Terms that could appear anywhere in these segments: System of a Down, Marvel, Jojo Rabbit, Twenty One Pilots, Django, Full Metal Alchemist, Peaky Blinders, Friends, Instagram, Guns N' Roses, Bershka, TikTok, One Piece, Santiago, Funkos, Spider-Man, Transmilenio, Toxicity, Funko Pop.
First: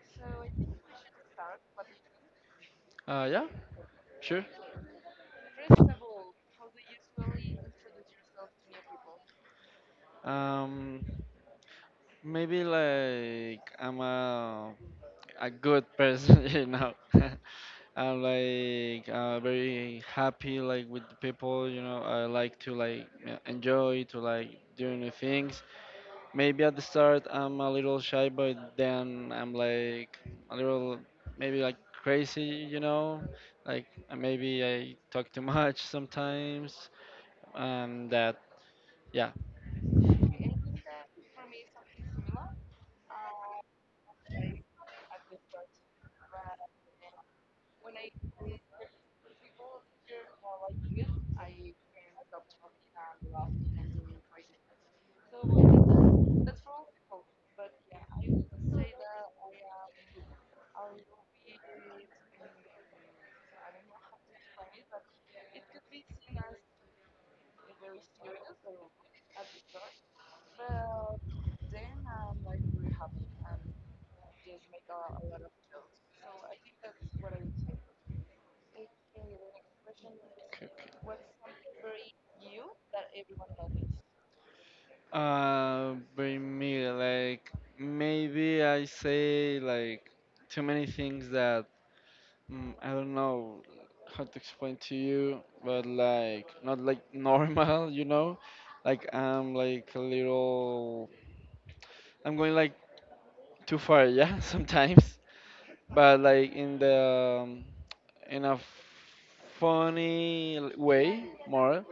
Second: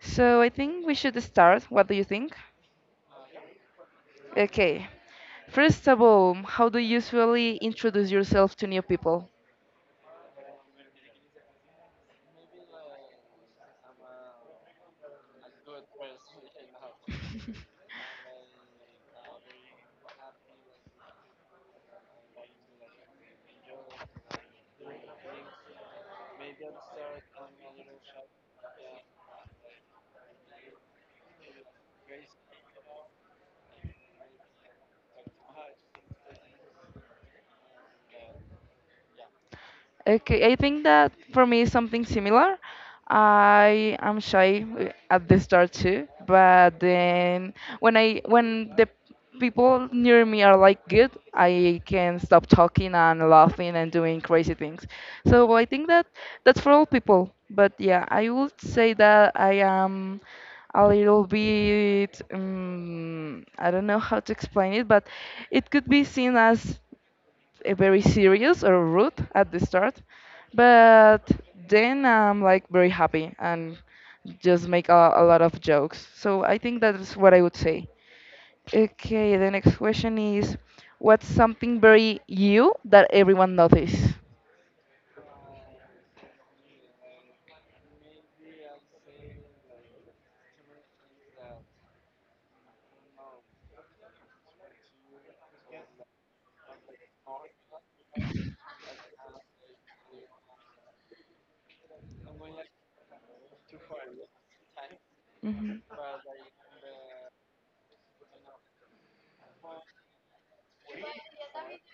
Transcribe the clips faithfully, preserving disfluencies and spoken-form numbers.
So I think we should start. What do you think? Uh, yeah, sure. Okay. First of all, how do you usually introduce yourself to new people? Um, maybe like I'm a a good person, you know. I'm like uh, very happy like with the people, you know. I like to like uh, enjoy to like do new things. Maybe at the start I'm a little shy, but then I'm like a little maybe like crazy, you know. Like uh, maybe I talk too much sometimes, and that, yeah. Okay, I think that for me is something similar. I am shy uh, at the start too, but then when I when the people near me are like good, I can stop talking and laughing and doing crazy things. So I think that that's for all people. But yeah, I would say that I am a little bit um, I don't know how to explain it, but it could be seen as eh, very serious or rude at the start, but then I'm like very happy and just make a, a lot of jokes. So I think that's what I would say. Okay, the next question is, Okay, okay. what's something very you that everyone notices? Uh, bring me like maybe I say like too many things that mm, I don't know how to explain to you, but like not like normal, you know? Like I'm like a little, I'm going like too far, yeah, sometimes. hmm But like in the um, in a funny l- way more,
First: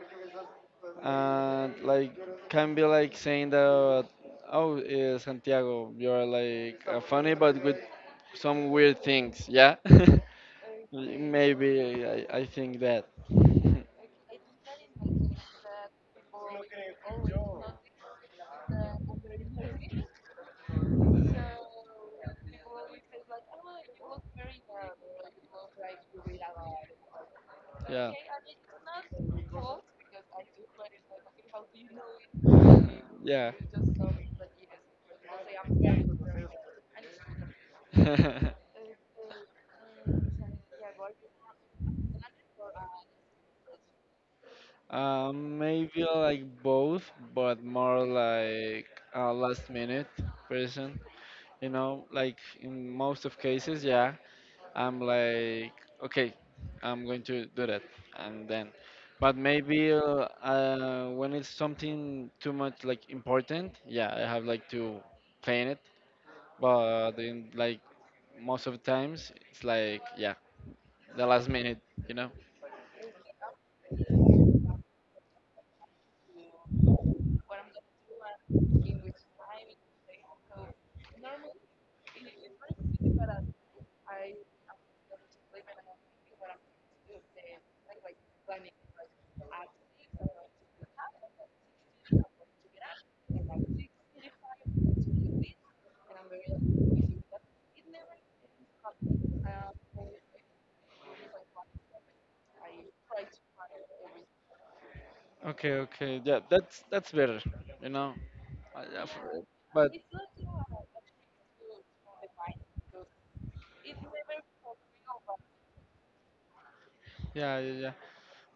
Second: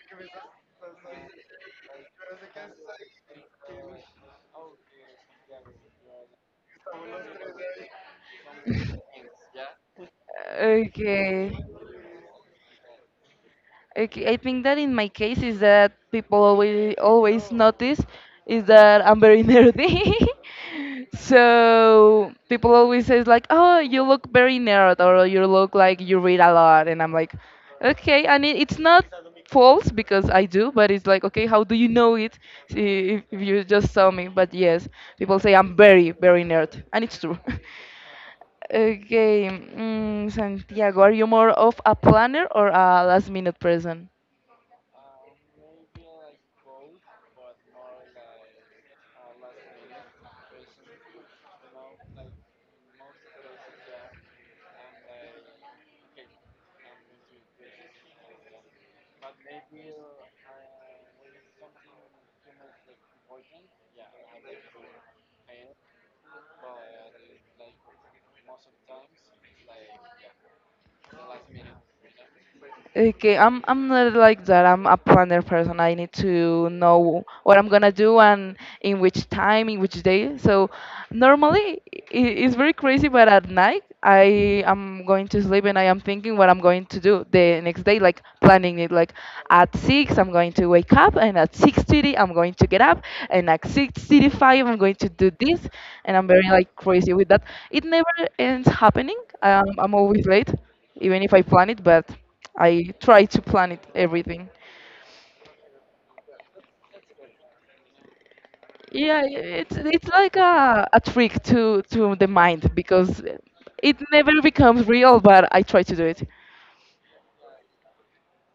and like can be like saying that oh uh, Santiago you're like uh, funny but with some weird things, yeah. Okay. Maybe I, I think that. Okay, I think that in my case is that people always always notice is that I'm very nerdy. So people always says like, "Oh, you look very nerd," or "You look like you read a lot," and I'm like, Yeah, "Okay," and it, it's not false because I do, but it's like, "Okay, how do you know it? See, if, if yeah. you just saw me?" But yes, people say I'm very very nerd, and it's true. Okay, mm, Santiago, are you more of a planner or a last minute person? um, maybe like both, but more like a last minute person. You know, like in most of cases, yeah. I'm like, okay, I'm going to do that, and then, but maybe uh, uh, when it's something too much like important, yeah, I have like to plan it. But in like most of the times, it's like yeah, the last minute, you know. Okay, I'm I'm not like that. I'm a planner person. I need to know what I'm gonna do and in which time, in which day. So normally i- it's very crazy, but at night I am going to sleep and I am thinking what I'm going to do the next day, like planning it. Like at six I'm going to wake up, and at six thirty I'm going to get up, and at six thirty five I'm going to do this, and I'm very like crazy with that. It never ends happening. Um, I'm always late even if I plan it, but I try to plan it everything. Okay, okay, yeah, that's that's better, you know. I- I f- Yeah, it's But it's like a, a trick to to the mind because it never becomes real, but I try to do it. yeah, yeah, yeah.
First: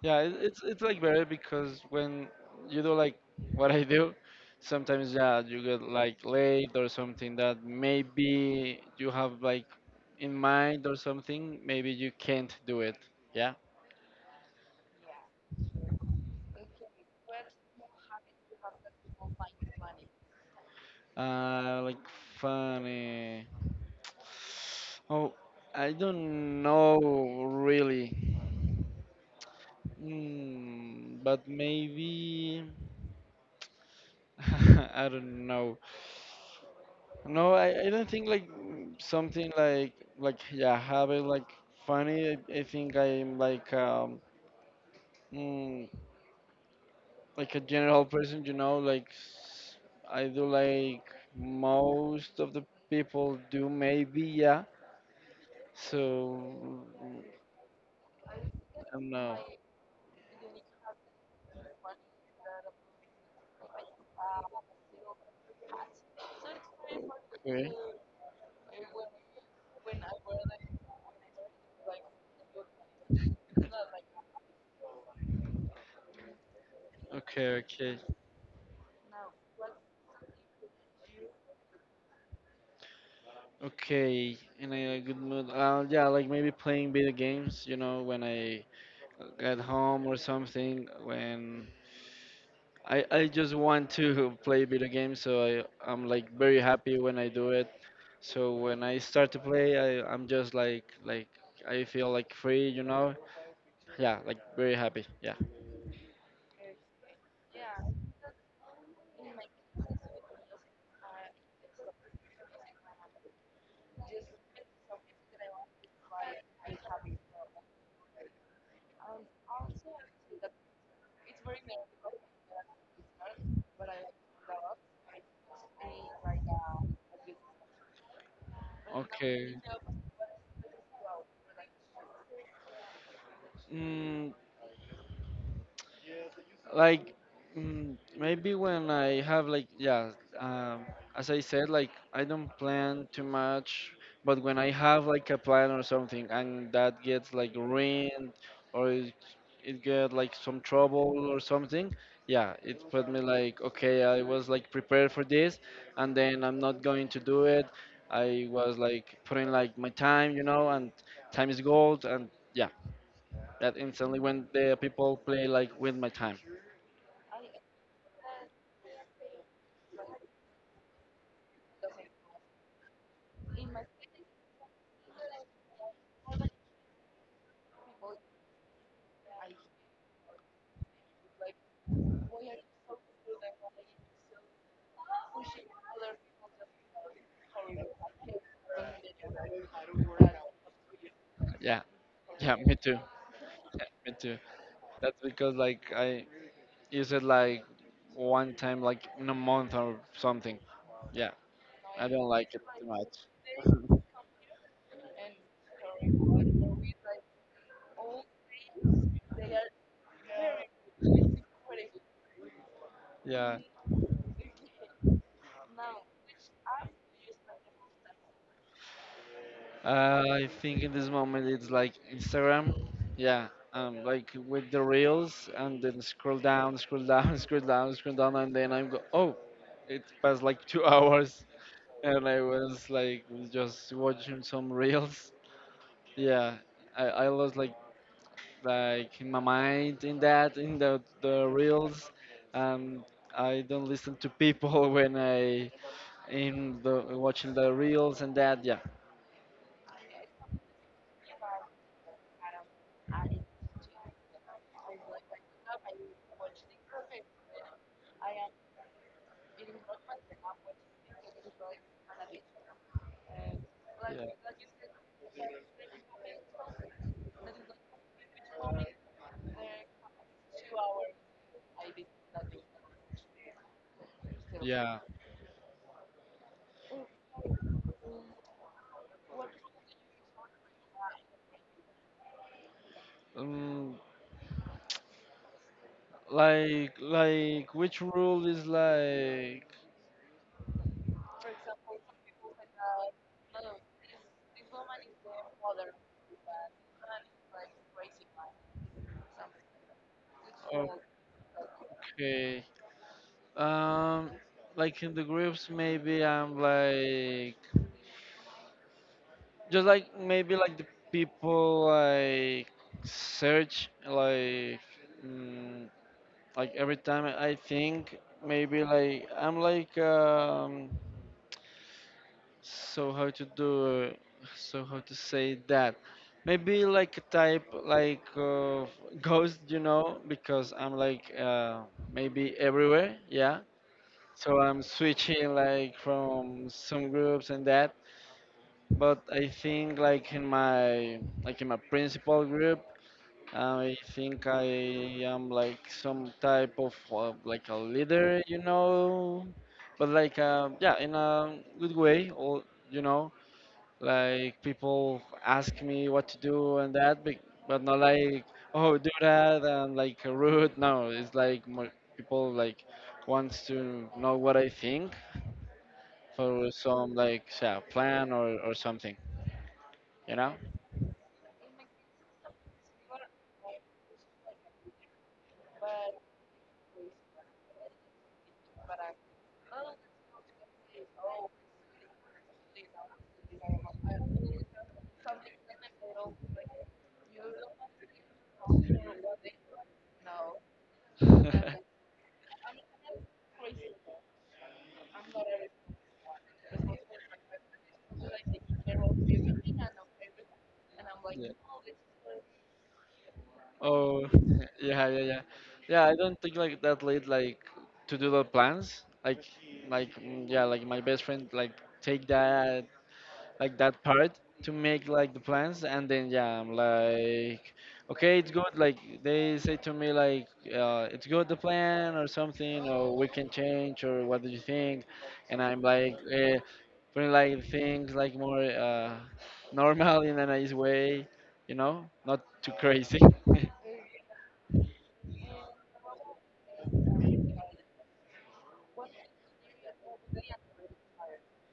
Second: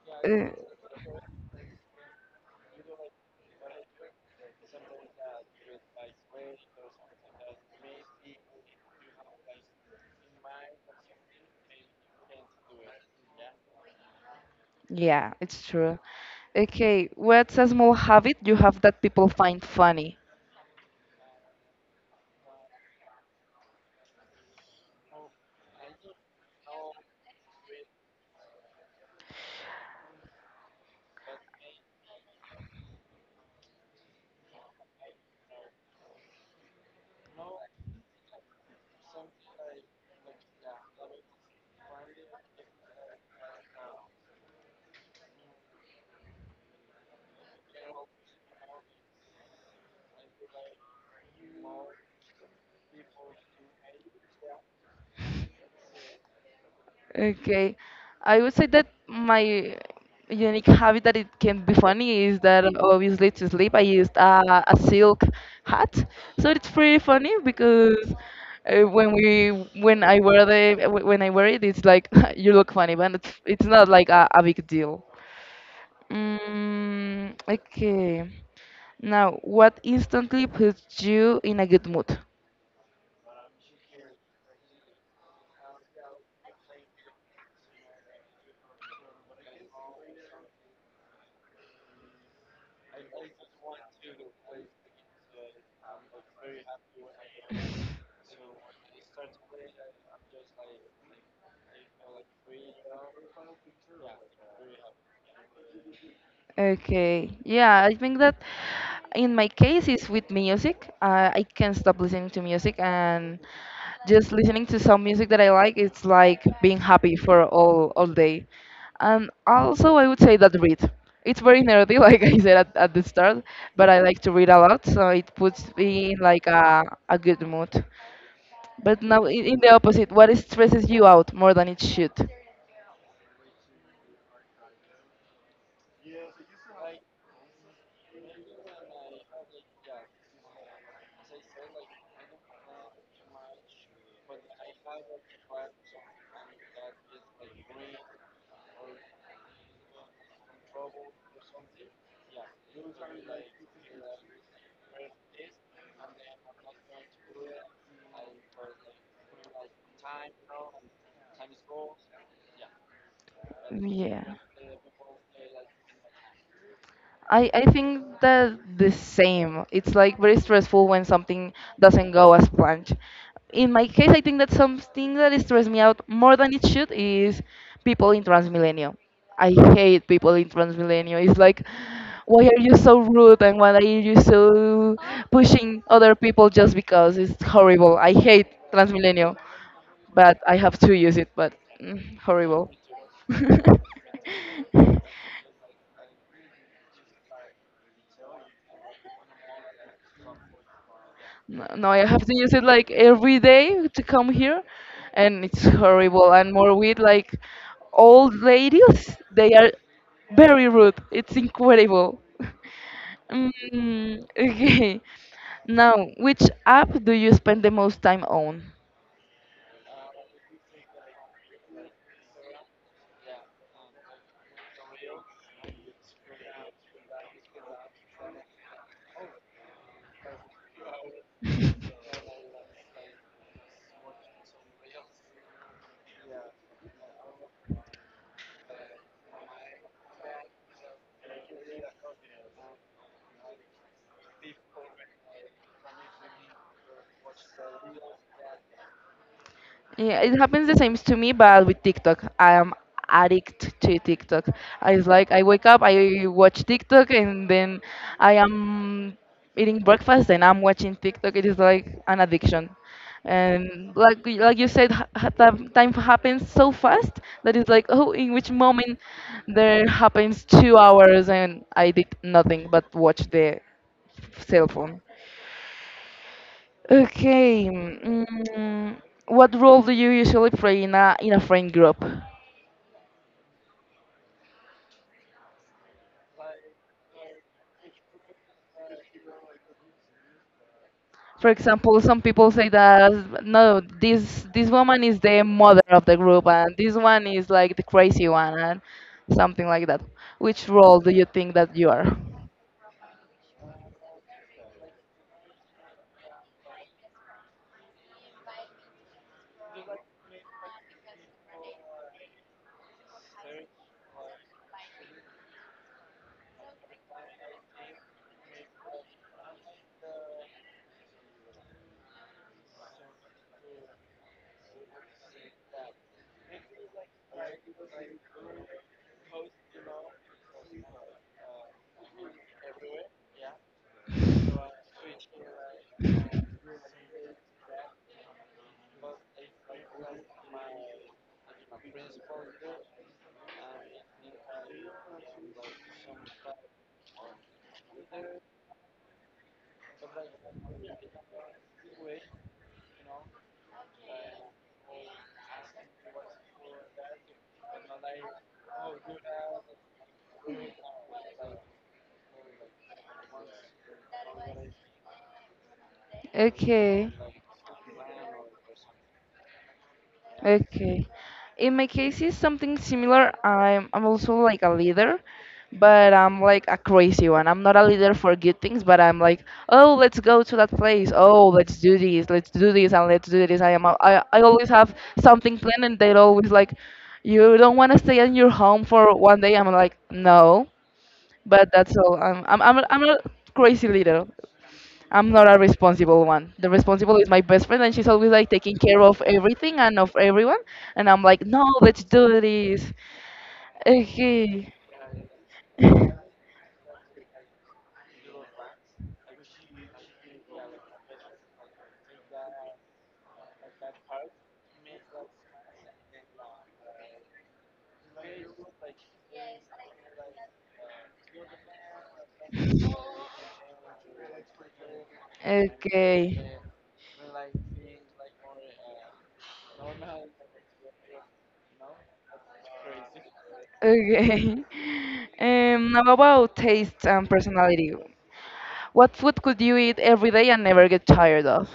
Yeah, it- Uh, it's it's like better because when you do like what I do, sometimes yeah, you get like late or something that maybe you have like in mind or something, maybe you can't do it. Yeah. yeah, it's true. Okay, what's a small habit you have that people find funny? Uh, like funny. Oh, I don't know really. Mm, but maybe I don't know. No, I, I don't think like mm, something like like yeah, habit like funny. I, I think I'm like um mm, like a general person, you know. Like s- I do like most of the people do, maybe. Yeah. So I Okay. I would say that don't know. my unique habit that it can be funny is that obviously to sleep I used a, a silk hat. So it's pretty funny Okay. because uh, when we when I wear the when I wear it it's like you look funny but it's it's not like a, a big deal. Mm, Okay, okay, Okay. Now, what instantly puts you in a good mood? okay. In a good mood. Uh, yeah, like maybe playing video games, you know, when I get home or something. When I, I just want to play video games, so I, I'm like very happy when I do it. So when I start to play, I, I'm just like like I feel like free, you know? Yeah, like very happy. Yeah. Okay. Yeah, I think that in my case is with music. Uh, I can't stop listening to music and just listening to some music that I like, it's like being happy for all all day. And also I would say that read. It's very nerdy, like I said at, at the start, but I like to read a lot, so it puts me in like a, a good mood. But now in, Okay. in the opposite, what stresses you out more than it should? Mm, like mm, maybe when I have like yeah, um, as I said, like I don't plan too much, but when I have like a plan or something and that gets like ruined or it, it get like some trouble or something, yeah, it put me like okay, I was like prepared for this, and then I'm not going to do it. I was like putting like my time, you know, and time is gold, and yeah, that instantly Yeah. when the people play like with my time. I, I think that the same. It's like very stressful when something doesn't go as planned. In my case, I think that something that stress me out more than it should is people in Transmilenio. I hate people in Transmilenio. It's like, why are you so rude and why are you so pushing other people just because? It's horrible. I hate Transmilenio, but I have to use it. But Yeah. mm, Yeah, horrible. me too. Yeah, me too. That's because like I use it like one time like in a month or something. Yeah, No, no, I I have don't to use like it it too like much. every day to come here, and it's horrible. And more with like old ladies, they are very rude. It's incredible. Yeah. Mm, okay. Now, which app do you spend the most time on? Uh, I think in this moment it's like Instagram. Yeah. Um, like with the reels and then scroll down, scroll down, scroll down, scroll down, and then I'm go. Oh, it passed like two hours, and I was like just watching some reels. Yeah, I I lost like. like in my mind in that in the the reels, and I don't listen to people when I in the watching the reels and that, yeah. Yeah, it happens the same to me, but with TikTok. I am addict to TikTok. I It's like I wake up, I watch TikTok, and then I am eating breakfast and I'm watching TikTok. It is like an addiction. And like y- like Yeah, you said, ha- ha- time time happens so fast that it's like, oh, in which moment there happens two hours and I did nothing but watch the cell yeah. phone. Okay. Mm, what role do you usually play in a in a friend group? Um, like like which rule is like. For example, some people say that no, this this woman is the mother of the group, and this one is like the crazy one, and something like that. Which role do you think that you are? Okay, um like in the groups maybe I'm like just like maybe like the people like search like mm, like every time I think maybe like I'm like um so how to do so how to say that maybe like a type like of ghost, you know, because I'm like uh maybe everywhere, yeah. So I'm switching like from some groups and that, but I think like in my like in my principal group, I think I am like some type of uh, like a leader, you know, but like um, yeah, in a good way, or you know, like people ask me what to do and that, but, but not like oh do that and like rude. No, it's like more people like wants to know what I think for Okay. some like yeah, plan or or something, you know. Okay. In my case, it's something similar. I'm I'm also like a leader, but I'm like a crazy one. I'm not a leader for good things, but I'm like, oh, let's go to that place. Oh, let's do this. Let's do this and let's do this. I am. a- I I always have something planned, and they're always like, you don't want to stay in your home for one day. I'm like, no, but Yeah. that's all. I'm I'm I'm a, I'm a crazy leader. I'm not a responsible one. The responsible is my best friend, and she's always like taking care of everything and of everyone. And I'm like, no, let's do this. Oh, Okay. yeah, yeah, yeah. Yeah, I don't think like that late like to do the plans. Like, like, mm, yeah, like my best friend like take that like that part to make like the plans, and then yeah I'm like okay it's good like they say to me like uh, it's good the plan or something or we can change or what do you think. And I'm like Okay. uh, putting like things like more uh, normal in a nice way, you know, not too crazy. Okay. Um, now about taste and personality. What food could you eat every day and never get tired of?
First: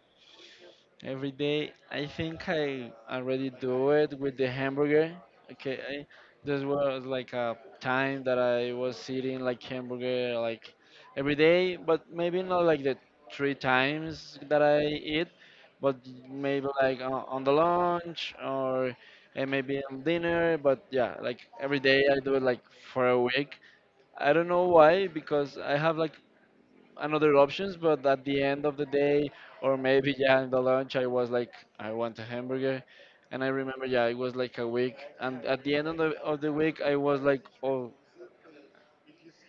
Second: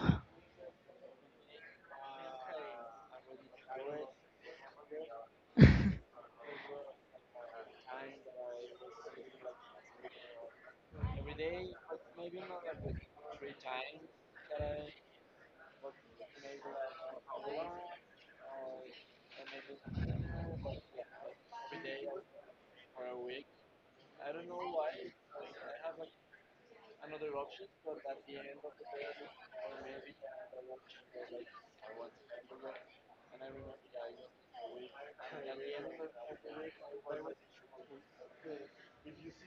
Every day, I think I already do it with the hamburger. Okay, I, this was like a time that I was eating like hamburger like every day, but maybe not like the three times that I eat, but maybe like on, on the lunch or uh, maybe on dinner. But yeah, like every day I do it like for a week. I don't know why because I have like another options, but at the end of the day, or maybe yeah, in the lunch, I was like, I want a hamburger, and I remember yeah, it was like a week, and at the end of the of the week, I was like, oh,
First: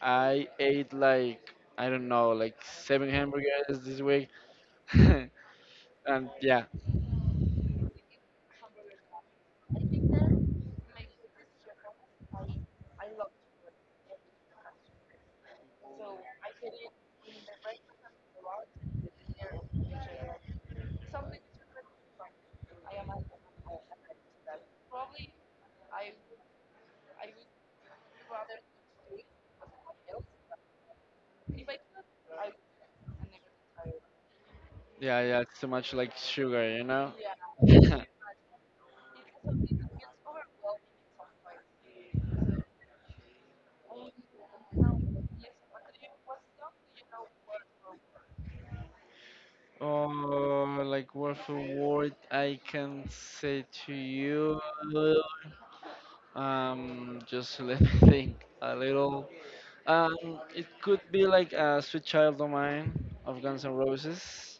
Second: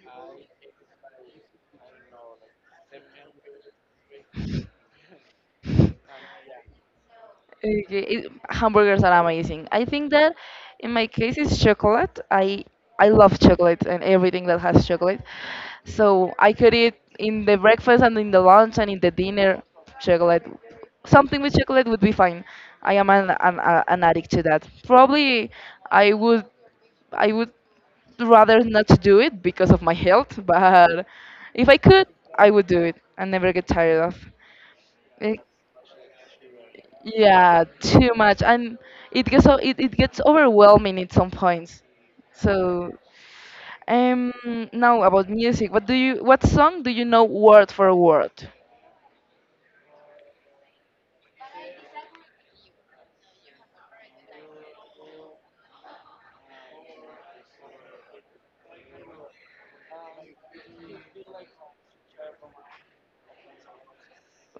I ate like I don't know, like seven hamburgers this week, and yeah, Okay, it- hamburgers are amazing. I think that in my case it's chocolate. I I love chocolate and everything that has chocolate. So I could eat in the breakfast and in the lunch and in the dinner chocolate. Something with chocolate would be fine. I am an an, a- an addict to that. Probably I would I would rather not do it because of my health, but if I could, I would do it and never get tired yeah, of. yeah, it's too much like sugar, you know. Yeah, too much, and it gets o- it, it gets overwhelming at some points. So, um, now about music, what do you what song do you know word for word? Oh, like word for word, I can say to you, um, just let me think a little. Um, it could be like a Sweet Child of Mine of Guns N' Roses.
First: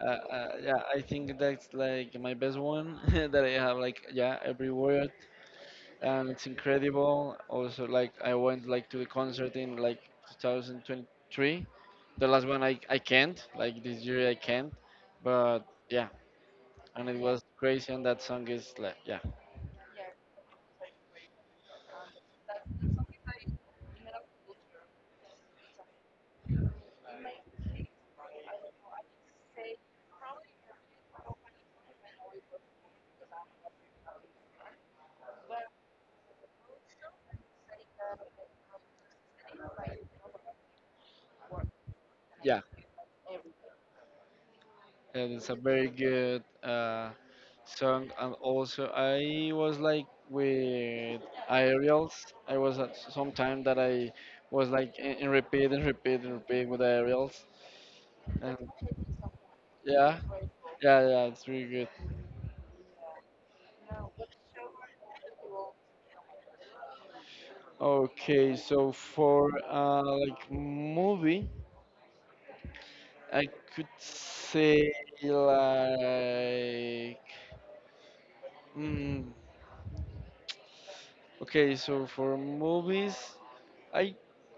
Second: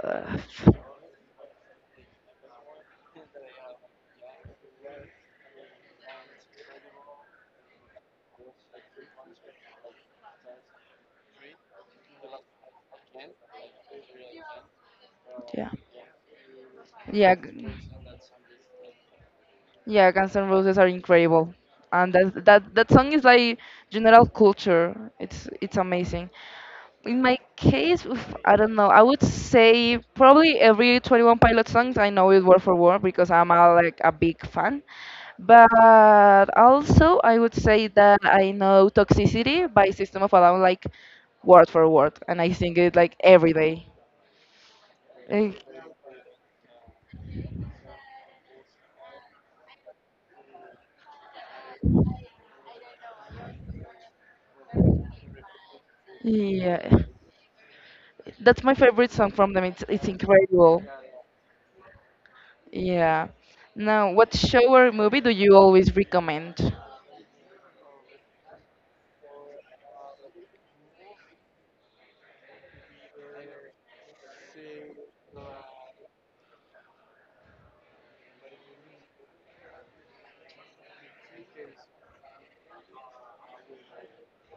Uh, uh, yeah, I think that's like my best one that I have like yeah every word, and it's incredible. Also like I went like to the concert in like twenty twenty-three. The last one I I can't like this year I can't, but yeah, yeah, and it yeah, was g- crazy and that song is like yeah. Guns N' Roses are incredible, and that that that song is like general culture. It's it's amazing. In my case, oof, I don't know. I would say probably every twenty one Pilot songs I know it word for word because I'm a, like a big fan. But also, I would say that I know Toxicity by System of a Down like word for word, and I yeah. sing it like every day. And it's a Like, very good uh, song. And also, I was like with aerials. I was at some time that I was like in, in repeat and repeat and repeat with yeah, aerials. And that's my favorite song from them. It's it's yeah, incredible. yeah, yeah, it's really good. Yeah. Now, what show or movie do you always recommend? Okay, so for uh, like movie, I could say like mm, okay, so for movies. I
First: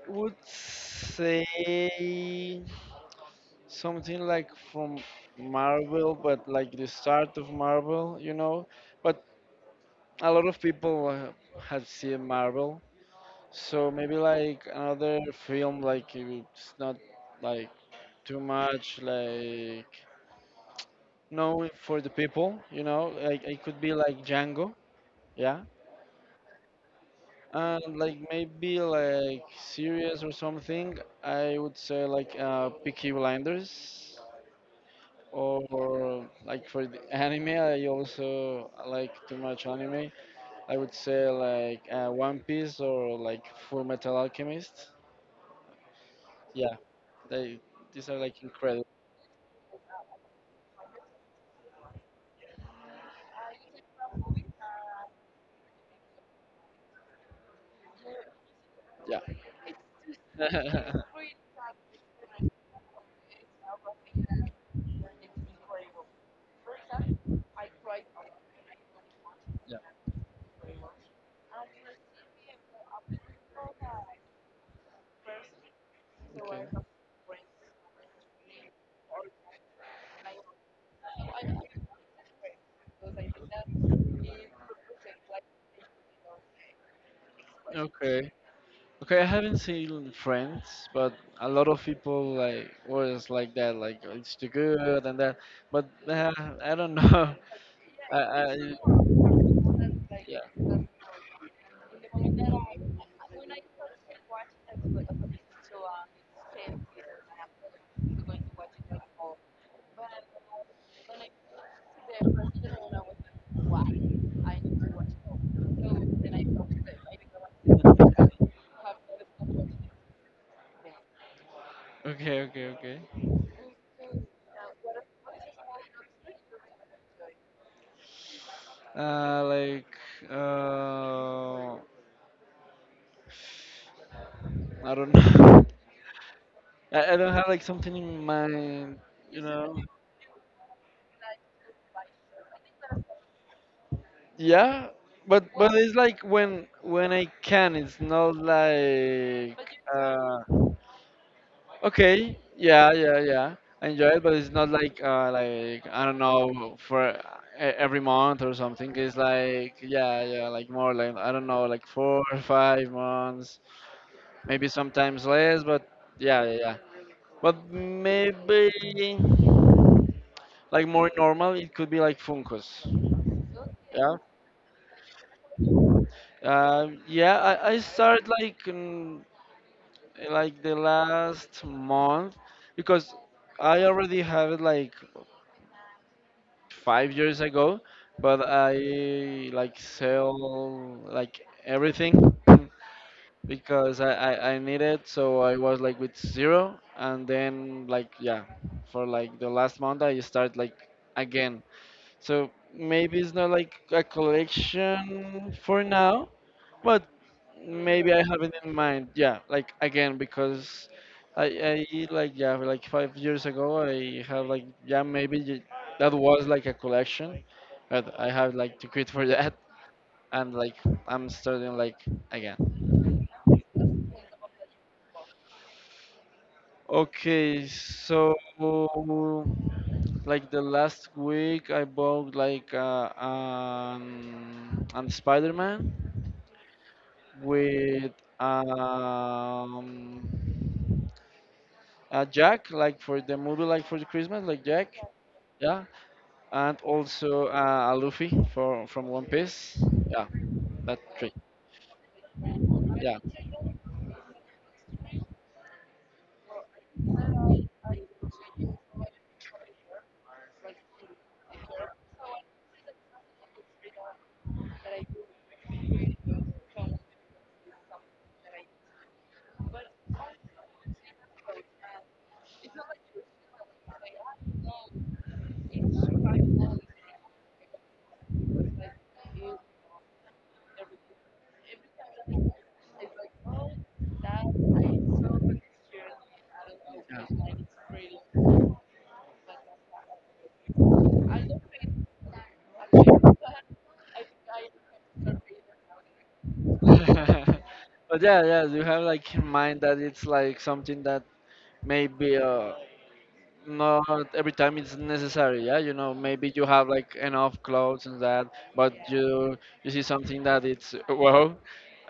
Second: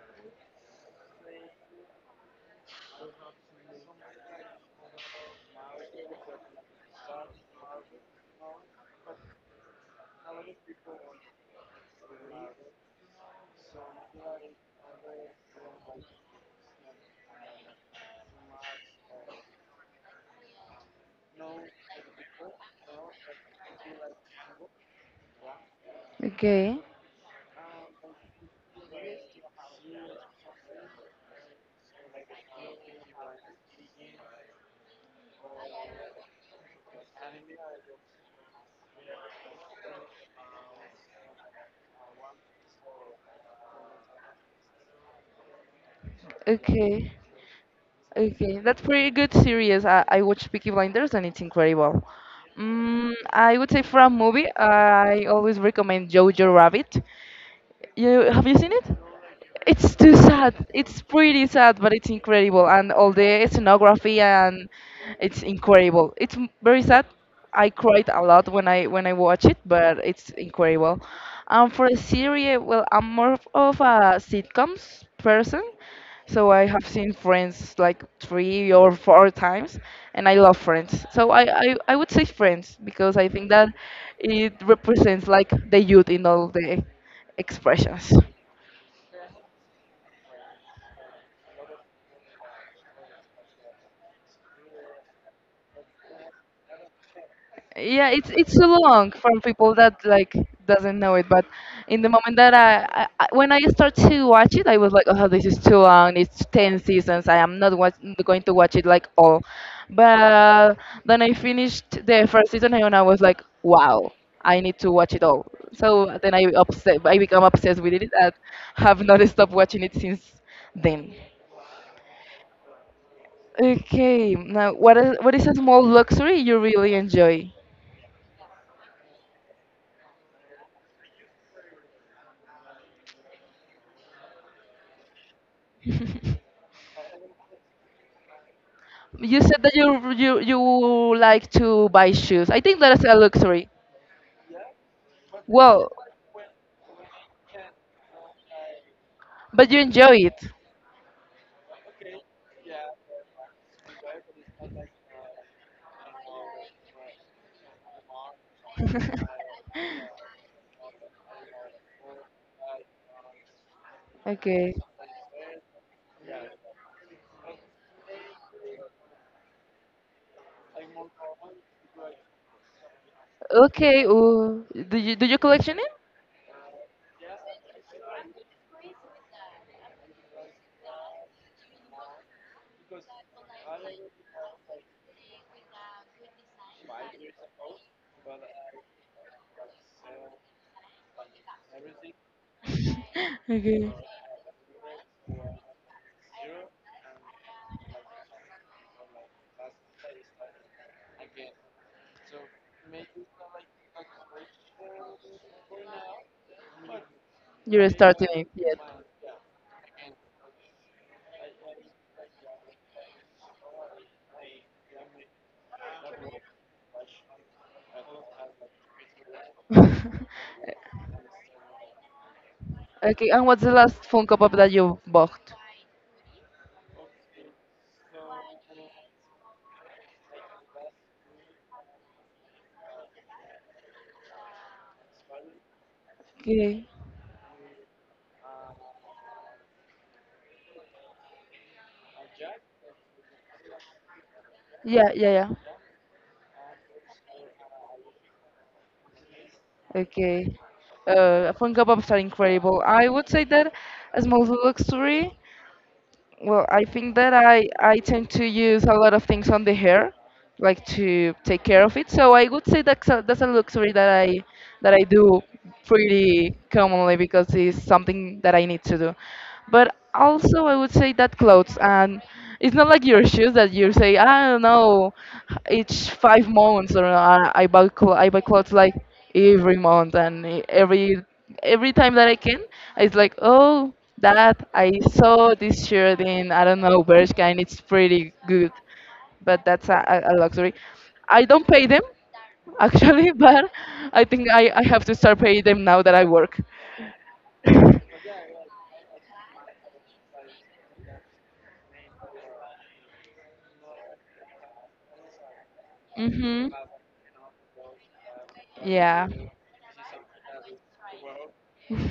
would say something like from Marvel, but like the start of Marvel, you know. But a lot of people uh, have seen Marvel, so maybe like another film, like it's not like too much like known for the people, you know. Like it could be like Django, yeah. Okay. And like maybe like series or something. I would say like uh, Peaky Blinders. Or like for the anime I also like too much anime. I would say like uh, One Piece or like Full Metal Alchemist, yeah. Okay, They, these are like okay, that's incredible, pretty good series. I, I watched Peaky Blinders and it's incredible. Mm, I would say for a movie, I always recommend Jojo Rabbit. You have you seen it? yeah. It's too sad. It's pretty sad, but it's incredible, and all the scenography and it's incredible. It's m- very sad, I cried a lot when I when I watch it, but it's incredible. Um, for a series, well, I'm more of of a sitcoms person, so I Okay, have seen Friends like three or four times, and I love Friends. So I I, I would say Friends because I think that it represents like the youth in all the expressions. okay, okay. I haven't seen Friends, but a lot of people like was like that like, "Oh, it's too good and that." But uh, I don't know. Yeah, i it's i it's so long from people that like yeah. doesn't know it, but in the moment that I, I I- when I start to watch it I was like, oh, this is too long, it's ten seasons, I am not watch, going to watch it like all. But then I finished the first season and I was like, wow, I need to watch it all. So then i obsessed I become obsessed with it and have not stopped watching it since then. Okay, okay, okay. Okay, now what is what is a small luxury you really enjoy? Uh, like uh, I don't know. I, I don't have like something in mind, You you said that know. you you you like to buy shoes. I think that is a luxury. Yeah, but but Well, it's like when when I can. It's not like but you enjoy it. uh, okay, yeah, yeah, yeah. I enjoy it, but it's not like uh, like I don't know for e- every month or something. It's like yeah, yeah, like more like I don't know, like four or five months, maybe Okay. sometimes less, but yeah, yeah, yeah. But maybe like more normal, it could be like Funkos. Okay. Yeah. Ooh. Do you do you collection it? Um, yeah, I, I started like in, like the last month because I already have it like five years ago, but I like sell like everything because I, I, I need it. So I was like with zero and then like yeah, for like the last month I start like again. So maybe it's not like a collection for now, but Okay. You're maybe I starting have it it in yet. mind. Yeah, like again because I, I like yeah like five years ago I have like yeah maybe y- that was like a collection, but I have like to quit for that, and like I'm starting like again. Okay. And what's the last Funko Pop that you bought? Okay, so like the last week I bought like uh, um, and Spider-Man Okay. with um, a Jack, like for the movie, like for the Christmas, like Jack, Yeah. Yeah. Yeah. yeah, and also uh, a Luffy for from One Piece, yeah, Okay. that three, Uh, Funko Pops are incredible. I yeah. would say that as most luxury, well, I think that I, I tend to use a lot of things on the hair like to take care of it. So I would say that's a, that's a luxury that I that I do pretty commonly because it's something that I need to do. But also I would say that clothes and it's not like your shoes that you say I don't know each five months or I, I buy cl- I buy clothes like every month and e- every every time that I can it's like oh that I saw this shirt in I don't know Bershka and it's pretty good but that's a, a a luxury. I don't pay them actually, but I think I, I have to start paying them now that I work. but yeah, yeah, you have like in mind that it's like something that maybe uh, not every time it's necessary, yeah, you know, maybe hmm you have like enough clothes and that, but Yeah. you you see something that it's wow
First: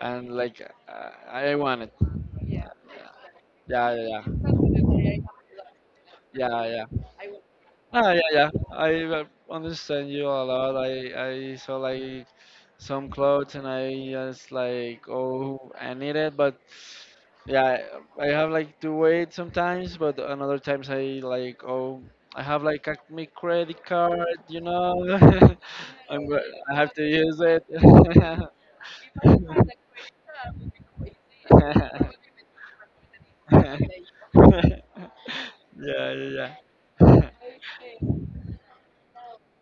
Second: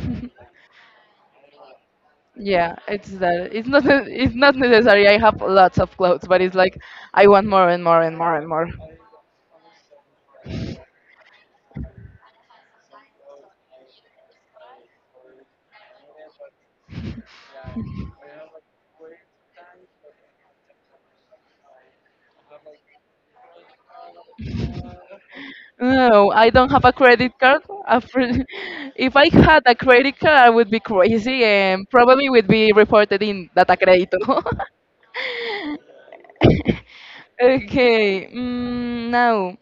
and like uh, I want it. Yeah, it's that. It's not. Yeah ne- yeah It's yeah not necessary. I have lots of clothes, but it's yeah like yeah. I want more and more Ah, and yeah, more and yeah. more. I uh, understand you a lot. I I saw like some clothes and I just like, oh, I need it. But yeah, I have like to wait sometimes, but another times I like, oh, I have like a me credit card, you know. I'm No, go I don't I have have a to credit use card. it. After- If I had a credit card, I would be crazy and probably would be reported in data crédito. Yeah, yeah, yeah. Okay, mm, now,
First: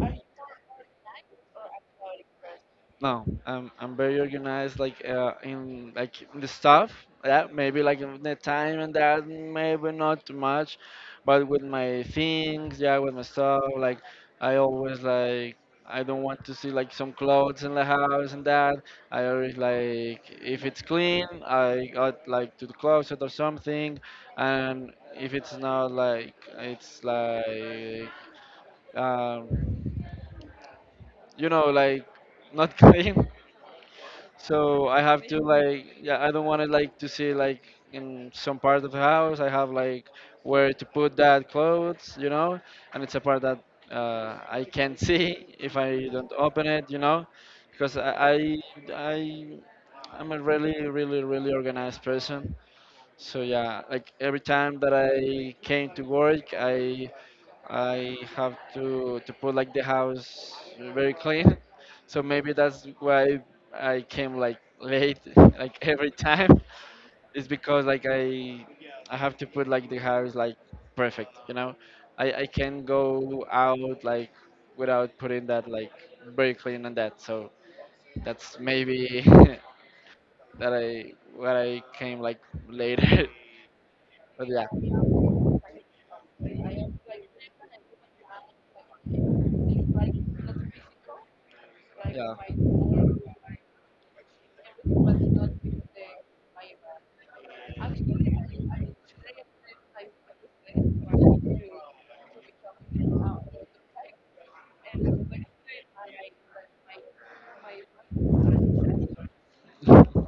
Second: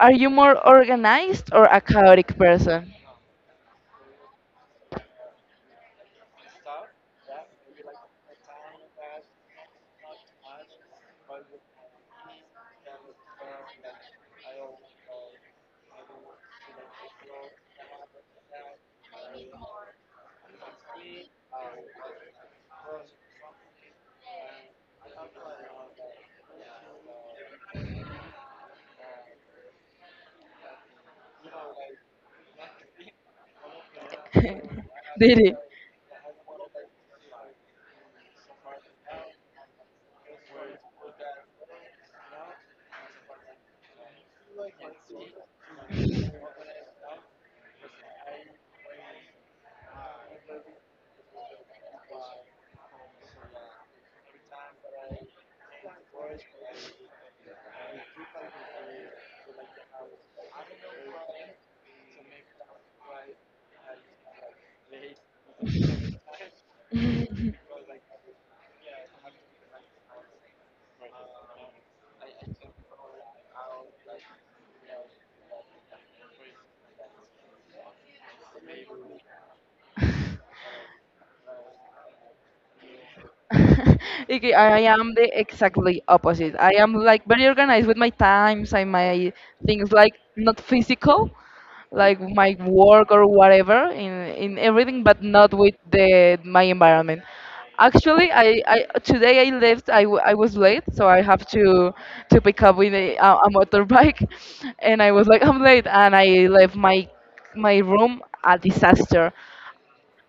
are you more organized or a chaotic person? No, I'm I'm very organized. Like uh, in like in the stuff. Yeah, maybe like in the time and that maybe not too much, but with my things, yeah, with my stuff. Like I always like I don't want to see like some clothes in the house and that. I always like if it's clean, I got like to the closet or something, and if it's not like it's like um, you know like not clean. So I have to Did like, yeah, I don't want to like to see like in some part of the house I have like where to put that clothes, you know, and it's a part that uh, I can't see if I don't open it, you know, because I I I- I'm a really really really organized person, so yeah, like every time that I came to work, I I have to to put like the house very clean. So maybe that's why I came like late, like every time. It's because like I I have to put like the house like perfect, you know. I I can go out like without putting that like very clean and that. So that's maybe it? that I why I came like later. But Okay, yeah, I yeah, am the exactly opposite. I am like very organized with my times and my things like not physical, like my yeah. work or whatever in in everything, but not with the my environment. Actually, I, I today I left. I, w- I was late, so I have to to pick up with a, a a motorbike, and I was like I'm late, and I left my my room a disaster.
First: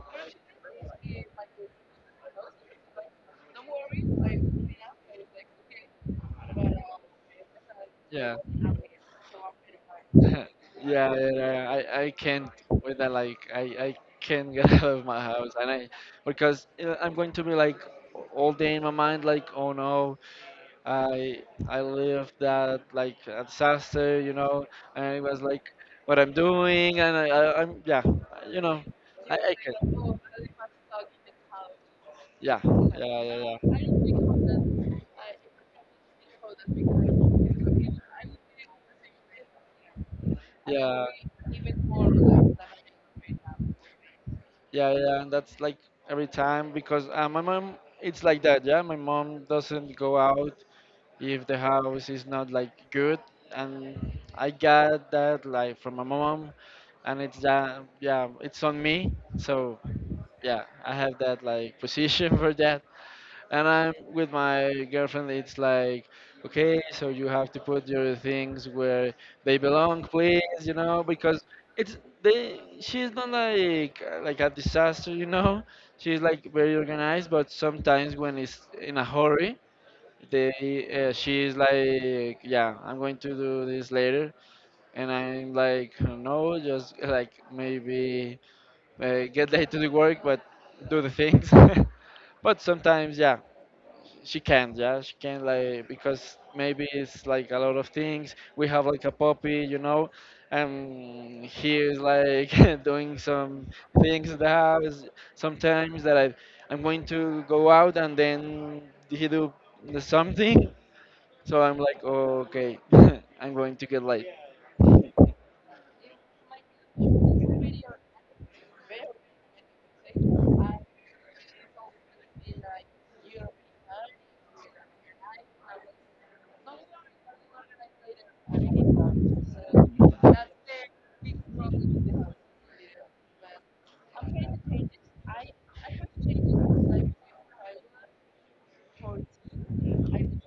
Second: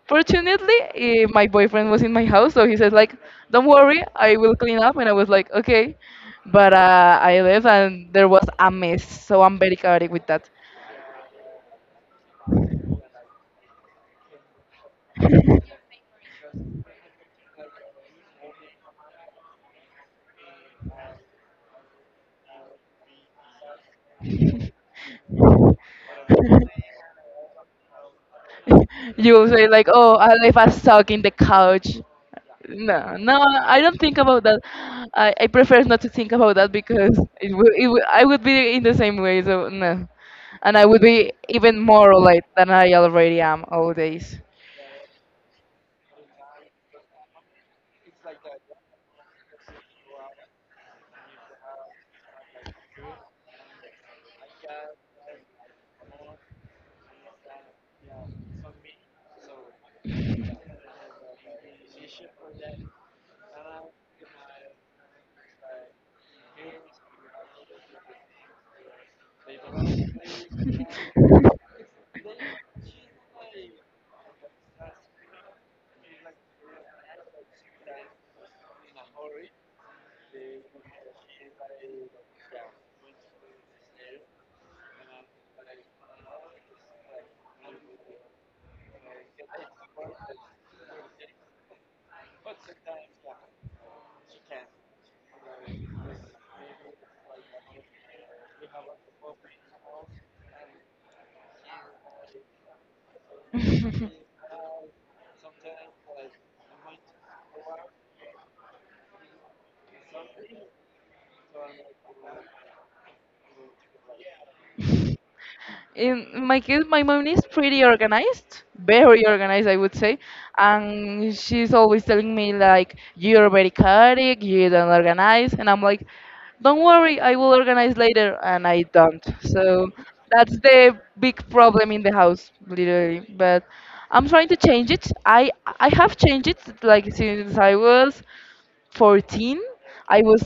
Fortunately, eh, my boyfriend was in my house, so he said like, "Don't worry, I will clean up." And I was like, "Okay," but uh, I left and there was a mess. So I'm very chaotic with Yeah, that. yeah, yeah. I, I can't with that. Like, I, I can't get out of my house, and I because you know, I'm going to be like all day in my mind, like, oh no, I I lived that like a disaster, you know, and it was like what I'm doing, and I, I I'm yeah, you know, I, you I say like, oh, can. I if I suck in the couch. Yeah, No, no, yeah, yeah, I don't think about that. I, I prefer not to think about that because it would, it would, I would be in the same way, so no. And I would yeah, be even more yeah, late than I already am all days. yeah, yeah. And that's like every time because uh, my mom, it's like that. Yeah, my mom doesn't go out if the house is not like good, and I got that like from my mom, and it's uh, yeah, it's on me. So yeah, I have that like position for that, and I'm with my girlfriend, it's like okay, so you have to put your things where they belong, please, you know, because it's they she's not like uh, like a disaster, you know, she's like very organized, but sometimes when it's in a hurry, they uh, she's like yeah, I'm going to do this later, and I'm like, no, just like maybe uh, get late to the work, but do the things. But sometimes, yeah, she can yeah she can, like, because maybe it's like a lot of things. We have like a puppy, you know, and he is like doing some things in the house sometimes that i i'm going to go out, and then he do something, so I'm like, oh, okay, I'm going to get late. In in my case, my mom is pretty organized, very organized, I would say, and she's always telling me like, "You're very chaotic, you don't organize," and I'm like, "Don't worry, I will organize later," and I don't. So that's the big problem in the house, literally. But I'm trying to change it. I I have changed it like since I was fourteen. I was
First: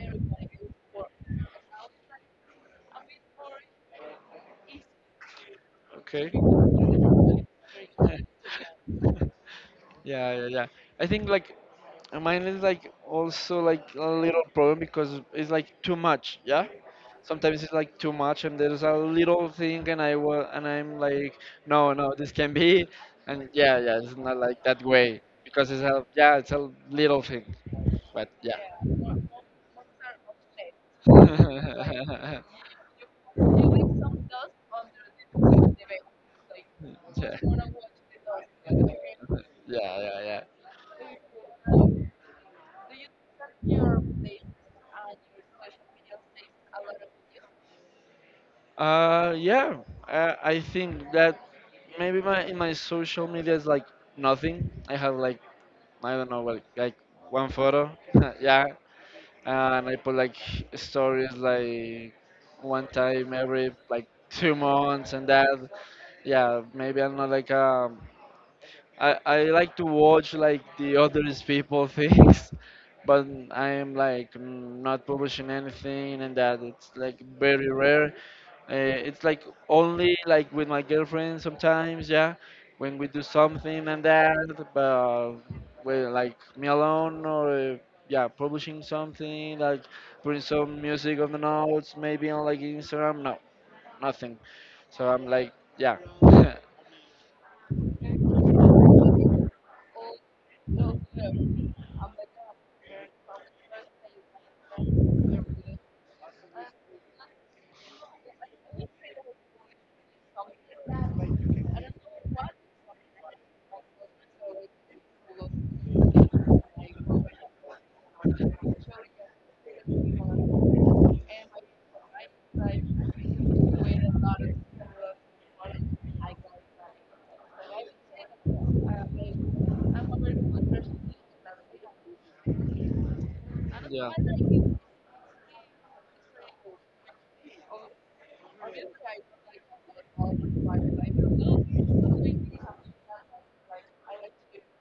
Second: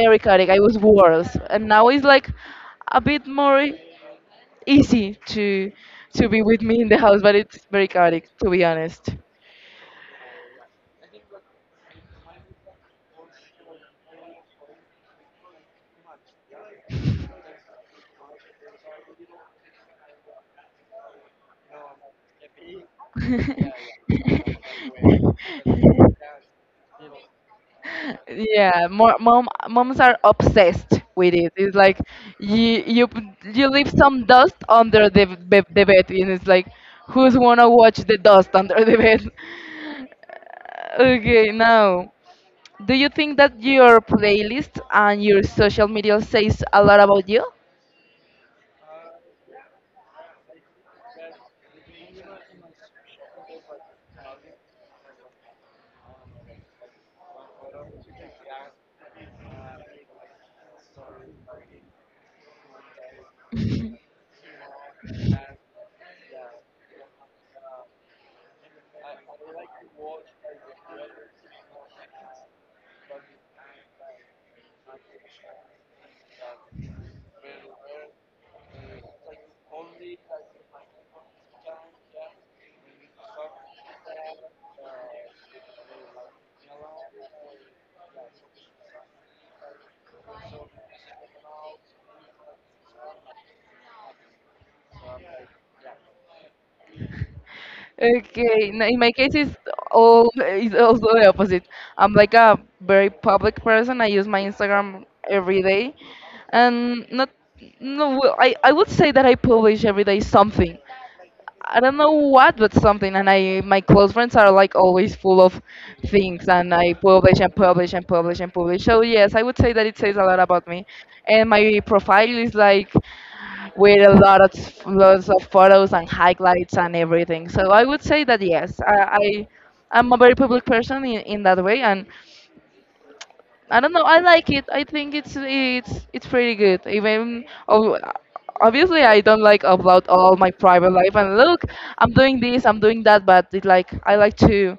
very chaotic, I was worse, and now it's like a bit more easy to to Okay. be with me in the house, but it's very chaotic to be honest. Yeah, yeah, yeah, I think like. And mine is like also like a little problem because it's like too much, yeah. Sometimes it's like too much, and there's a little thing, and I will, and I'm like, no, no, this can be, and yeah, yeah, it's not like that way because it's a yeah, it's a little thing, but Yeah, more yeah. mom moms are obsessed with it. It's like you you p- you leave some dust under the b- the bed, and it's like Yeah. who's wanna watch the dust under the bed? Yeah, yeah, yeah. Okay, now, do you think that your playlist and your social media says a lot about you? Uh, yeah. I I think that maybe my in my social media is like nothing. I have like I don't know, like like one photo, yeah, and I put like stories like one time every like two months and that, yeah, maybe I'm not like um, I I like to watch like the others people things, but I'm like mm, not publishing anything, and that it's like very rare, uh, it's like only like with my girlfriend sometimes, yeah, when we do something and that, but with like me alone or uh, yeah, publishing something like putting some music on the notes, maybe on like Instagram. No, nothing. So I'm like, yeah, Okay, no, in my case, it's all, it's also the opposite. I'm like a very public person. I use my Instagram every day, and not no. Well, I I would say that I publish every day something. I don't know what, but something. And I my close friends are like always full of things, and I publish and publish and publish and publish. So yes, I would say that it says a lot about me. And my profile is like with a lot of lots of photos and highlights and everything. So I would say that yes, I, I, I'm a very public person in, in that way, and I don't know, I like it. I think it's it's it's pretty good. Even oh, obviously I don't like upload all my private life and look, I'm doing this, I'm doing that, but it like I like to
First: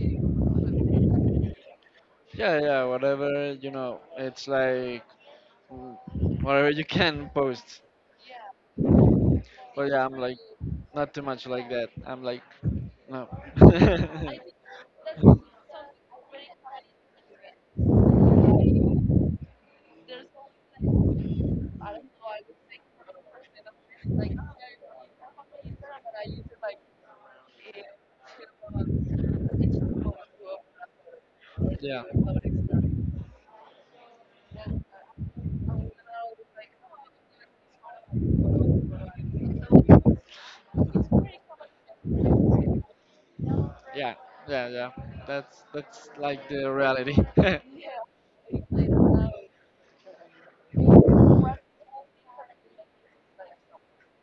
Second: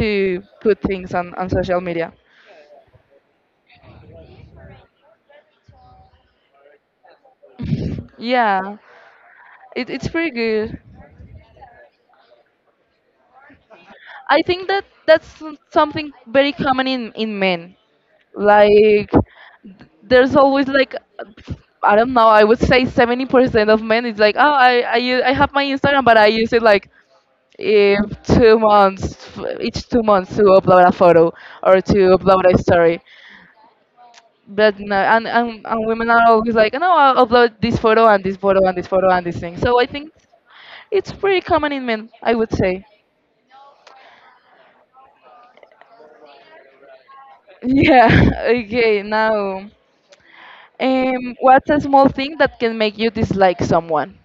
to put things on yeah. on social media. Yeah, yeah, whatever, you know, it's like mm, whatever you can post. Yeah, But it, yeah, it's I'm pretty like good. not too much like that. I'm like no. I think that that's some- something very common in in men. Like there's always like I don't know. I would say seventy percent of men is like, oh, I I u- I have my Instagram, but I use it like if two months f- each two months to upload a photo or to Yeah. upload a story. But no, and, and and women are always like, no, I'll upload this photo and this photo and this photo and this thing. So I think it's pretty common in men, I would say. Yeah. Yeah, yeah. That's that's like the reality. Yeah. Okay. Now. Um, what's a small thing that can make you dislike someone?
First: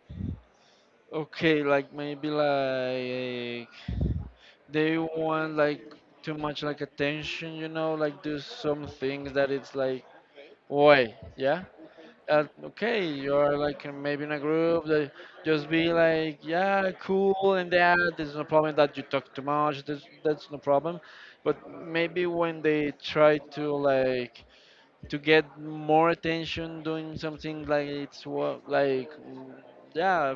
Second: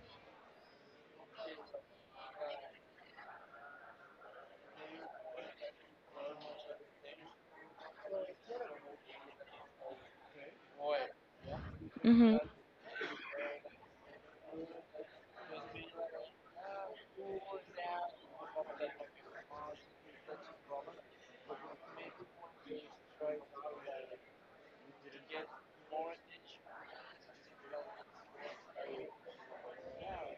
Okay, like maybe like they want like too much like attention, you know, like do some things that it's like why, yeah. hmm uh, Okay, you're like in- maybe in a group that just be like yeah cool and that, there's no problem that you talk too much, there's, that's no problem, but maybe when they try to like to get more attention doing something like it's what like mm, yeah,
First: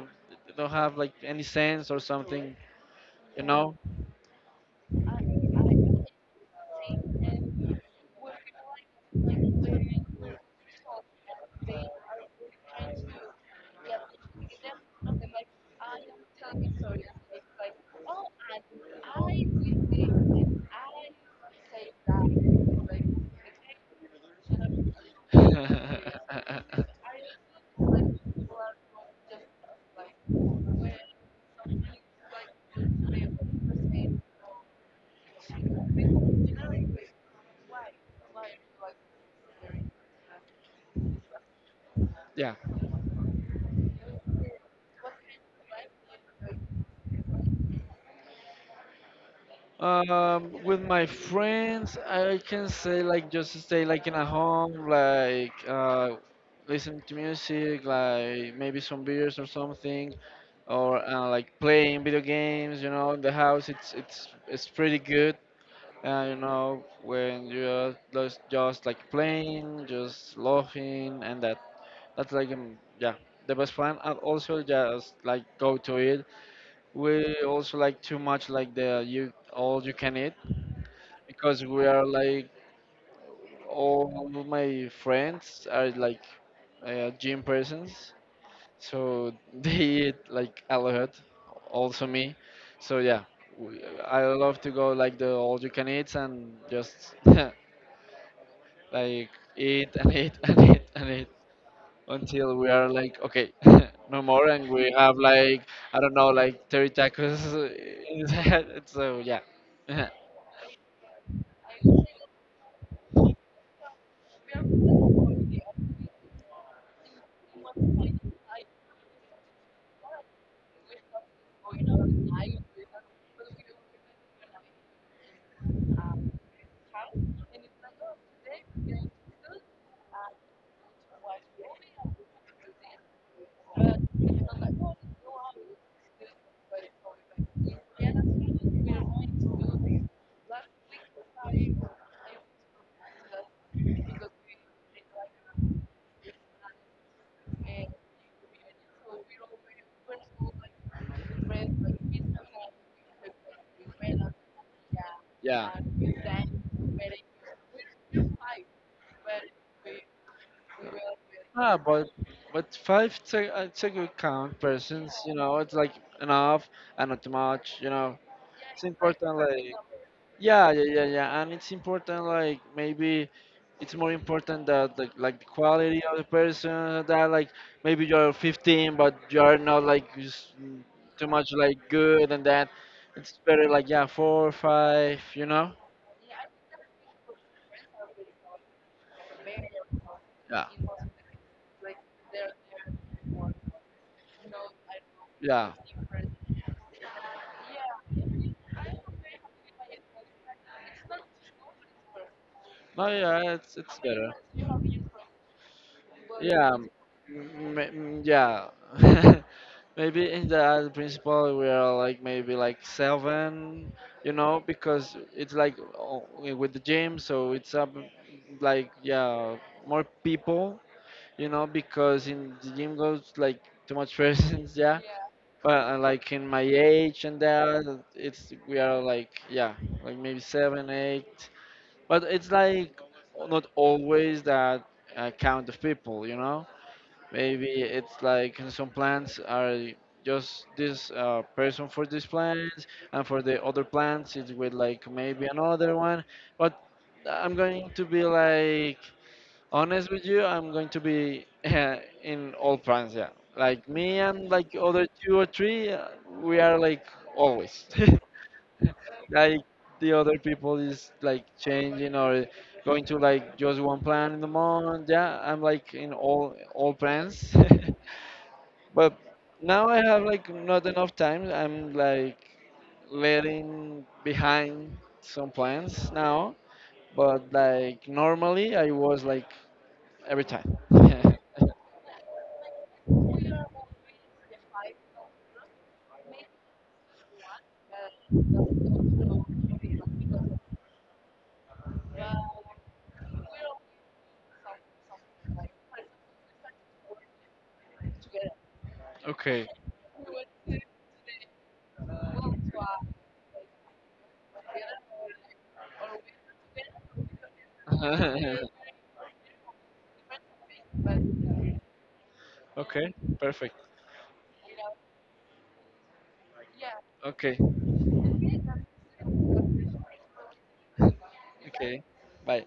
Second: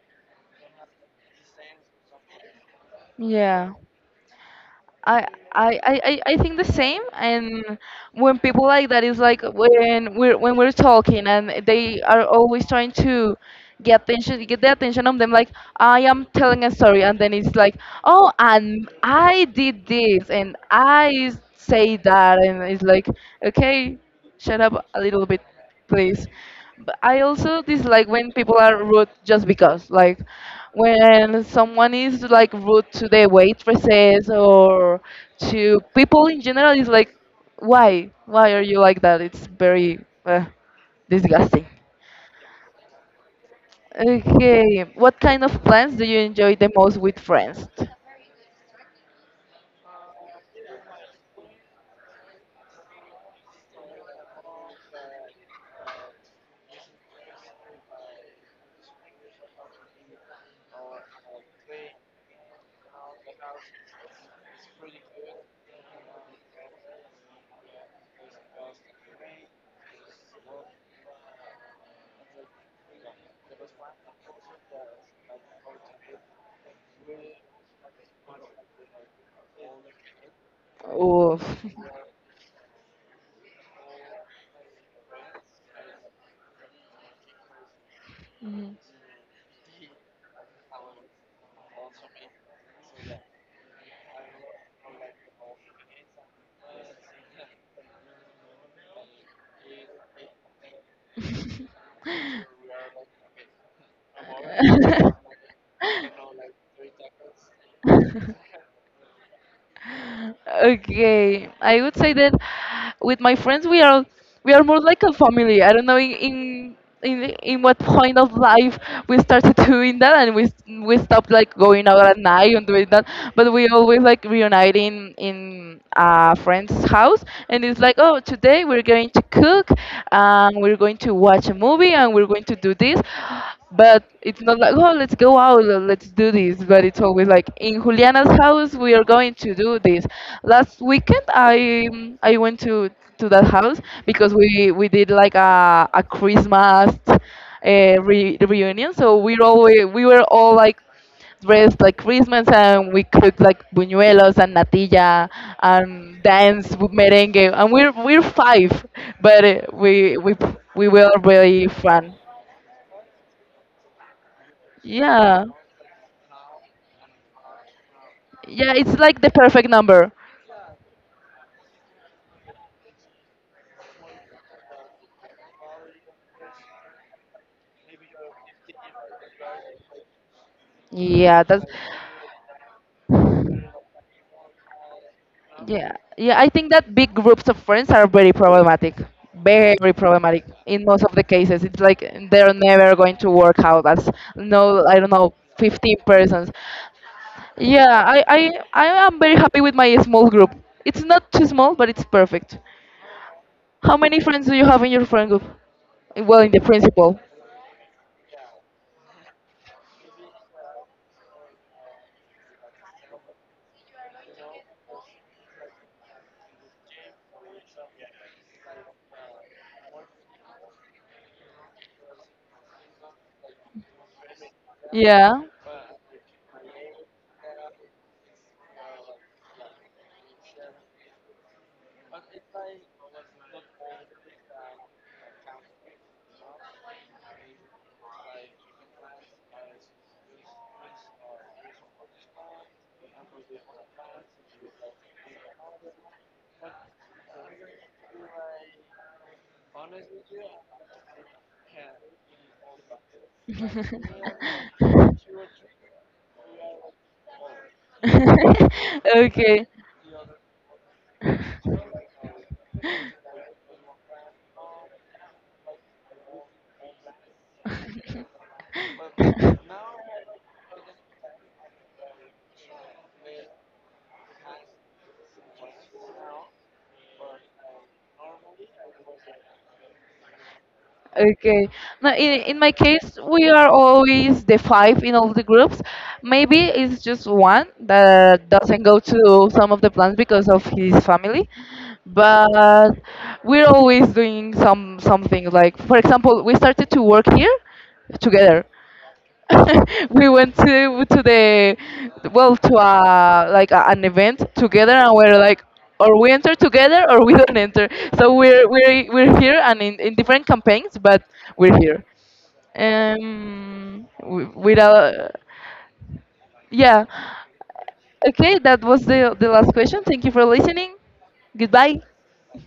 don't have like any sense or something, you Yeah. know. I, I, I, I I think the same. And when people like that is like when we're when we're talking and they are always trying to get attention get the attention of them, like I am telling a story and then it's like oh and I did this and I say that and it's like okay, shut up a little bit, please. But I also dislike when people are rude just because, like, when someone is like rude to the waitresses or to people in general, it's like, why? Why are you like that? It's very uh, disgusting. Yeah. Okay, what kind of plans do you enjoy the most with friends? Um, with my friends, I can say like just stay like in a home, like uh, listen to music, like maybe some beers or something, or uh, like playing video games. You know, in the house, it's it's it's pretty good. Uh, you know, when you're just, just like playing, just laughing, and that. That's like um, yeah, the best plan. And also just like go to it. We also like too much like the you all you can eat Oof. because we are like all of my friends are like uh, gym persons, so they eat like a lot. Also me, so yeah, we, I love to go like the all you can eat and just like eat and eat and eat and eat. Until we are like okay, no more, and we have like I don't know, like thirty tacos in his head, so yeah. Okay, I would say that with my friends we are we are more like a family. I don't know in in in, in what point of life we started doing that and we we stopped like going out at night and doing that, but we always like reuniting in a friend's house and it's like oh today we're going to cook, and we're going to watch a movie and we're going to do this. But it's not like, oh, let's go out, uh, let's do this. But it's always like, in Juliana's house, we are going to do this. Last weekend, I um, I went to to that house because we we did like a a Christmas uh, re reunion. So we always, we were all like dressed like Christmas and we cooked like buñuelos and natilla Yeah. and dance with merengue and we're we're five, but uh, we we we were really Ah, but fun. but five it's a, it's a good count persons, you Yeah. know, it's like enough and not too much, you know, Yeah, it's it's like the important perfect like. number. Yeah, yeah, yeah, yeah. And it's important, like maybe it's more important that the, like the quality of the person, that like maybe you're fifteen but you're not like s- too Yeah, much that's like good and that, it's better like yeah, four or five, you know? yeah. Yeah, I think that big groups of friends are very problematic. Very problematic Yeah, in most of the cases. It's like they're never going to work out as no, I don't know, yeah. fifteen persons. Yeah, I I I am very happy with my small group. It's not too small, but it's perfect. No, yeah, it's How it's many better. friends do you have in your friend group? Well, in the Yeah, principal. m- m- yeah. Maybe in that principle we are like maybe like seven, you know, because it's like o- with the gym, so it's up like yeah, more people, you know, because in the gym goes like too much persons, yeah. Yeah. But uh, like in my age and that, it's we are like yeah, like maybe seven, eight. But it's like not always that uh, count of people, you know. Maybe it's like some plants are just this uh, person for these plants, and for the other plants, it's with like maybe another one. But I'm going to be like honest with you. I'm going to be in all plants, yeah. Like me and like other two or three, uh, we are like always. Like Okay, the other people is like changing or going to like just one plan in the month. Yeah, I'm like in all all plans. But now I have like not enough time. I'm like letting behind some plans now. But like normally I was like every time. okay. Now, in, in my case, we are always the five in all the groups. Maybe it's just one that doesn't go to some of the plans because of his family, but we're always doing some something. Like for example, we started to work here together. Okay. We went to to the well to a like a, an event together and we're like or we enter together or we don't enter, so we're we're we're here and in, in different campaigns, but we're here Okay. Perfect. um wi- with a yeah. Okay. Okay, that was the the last question. Thank you for listening. Goodbye. Okay. Bye.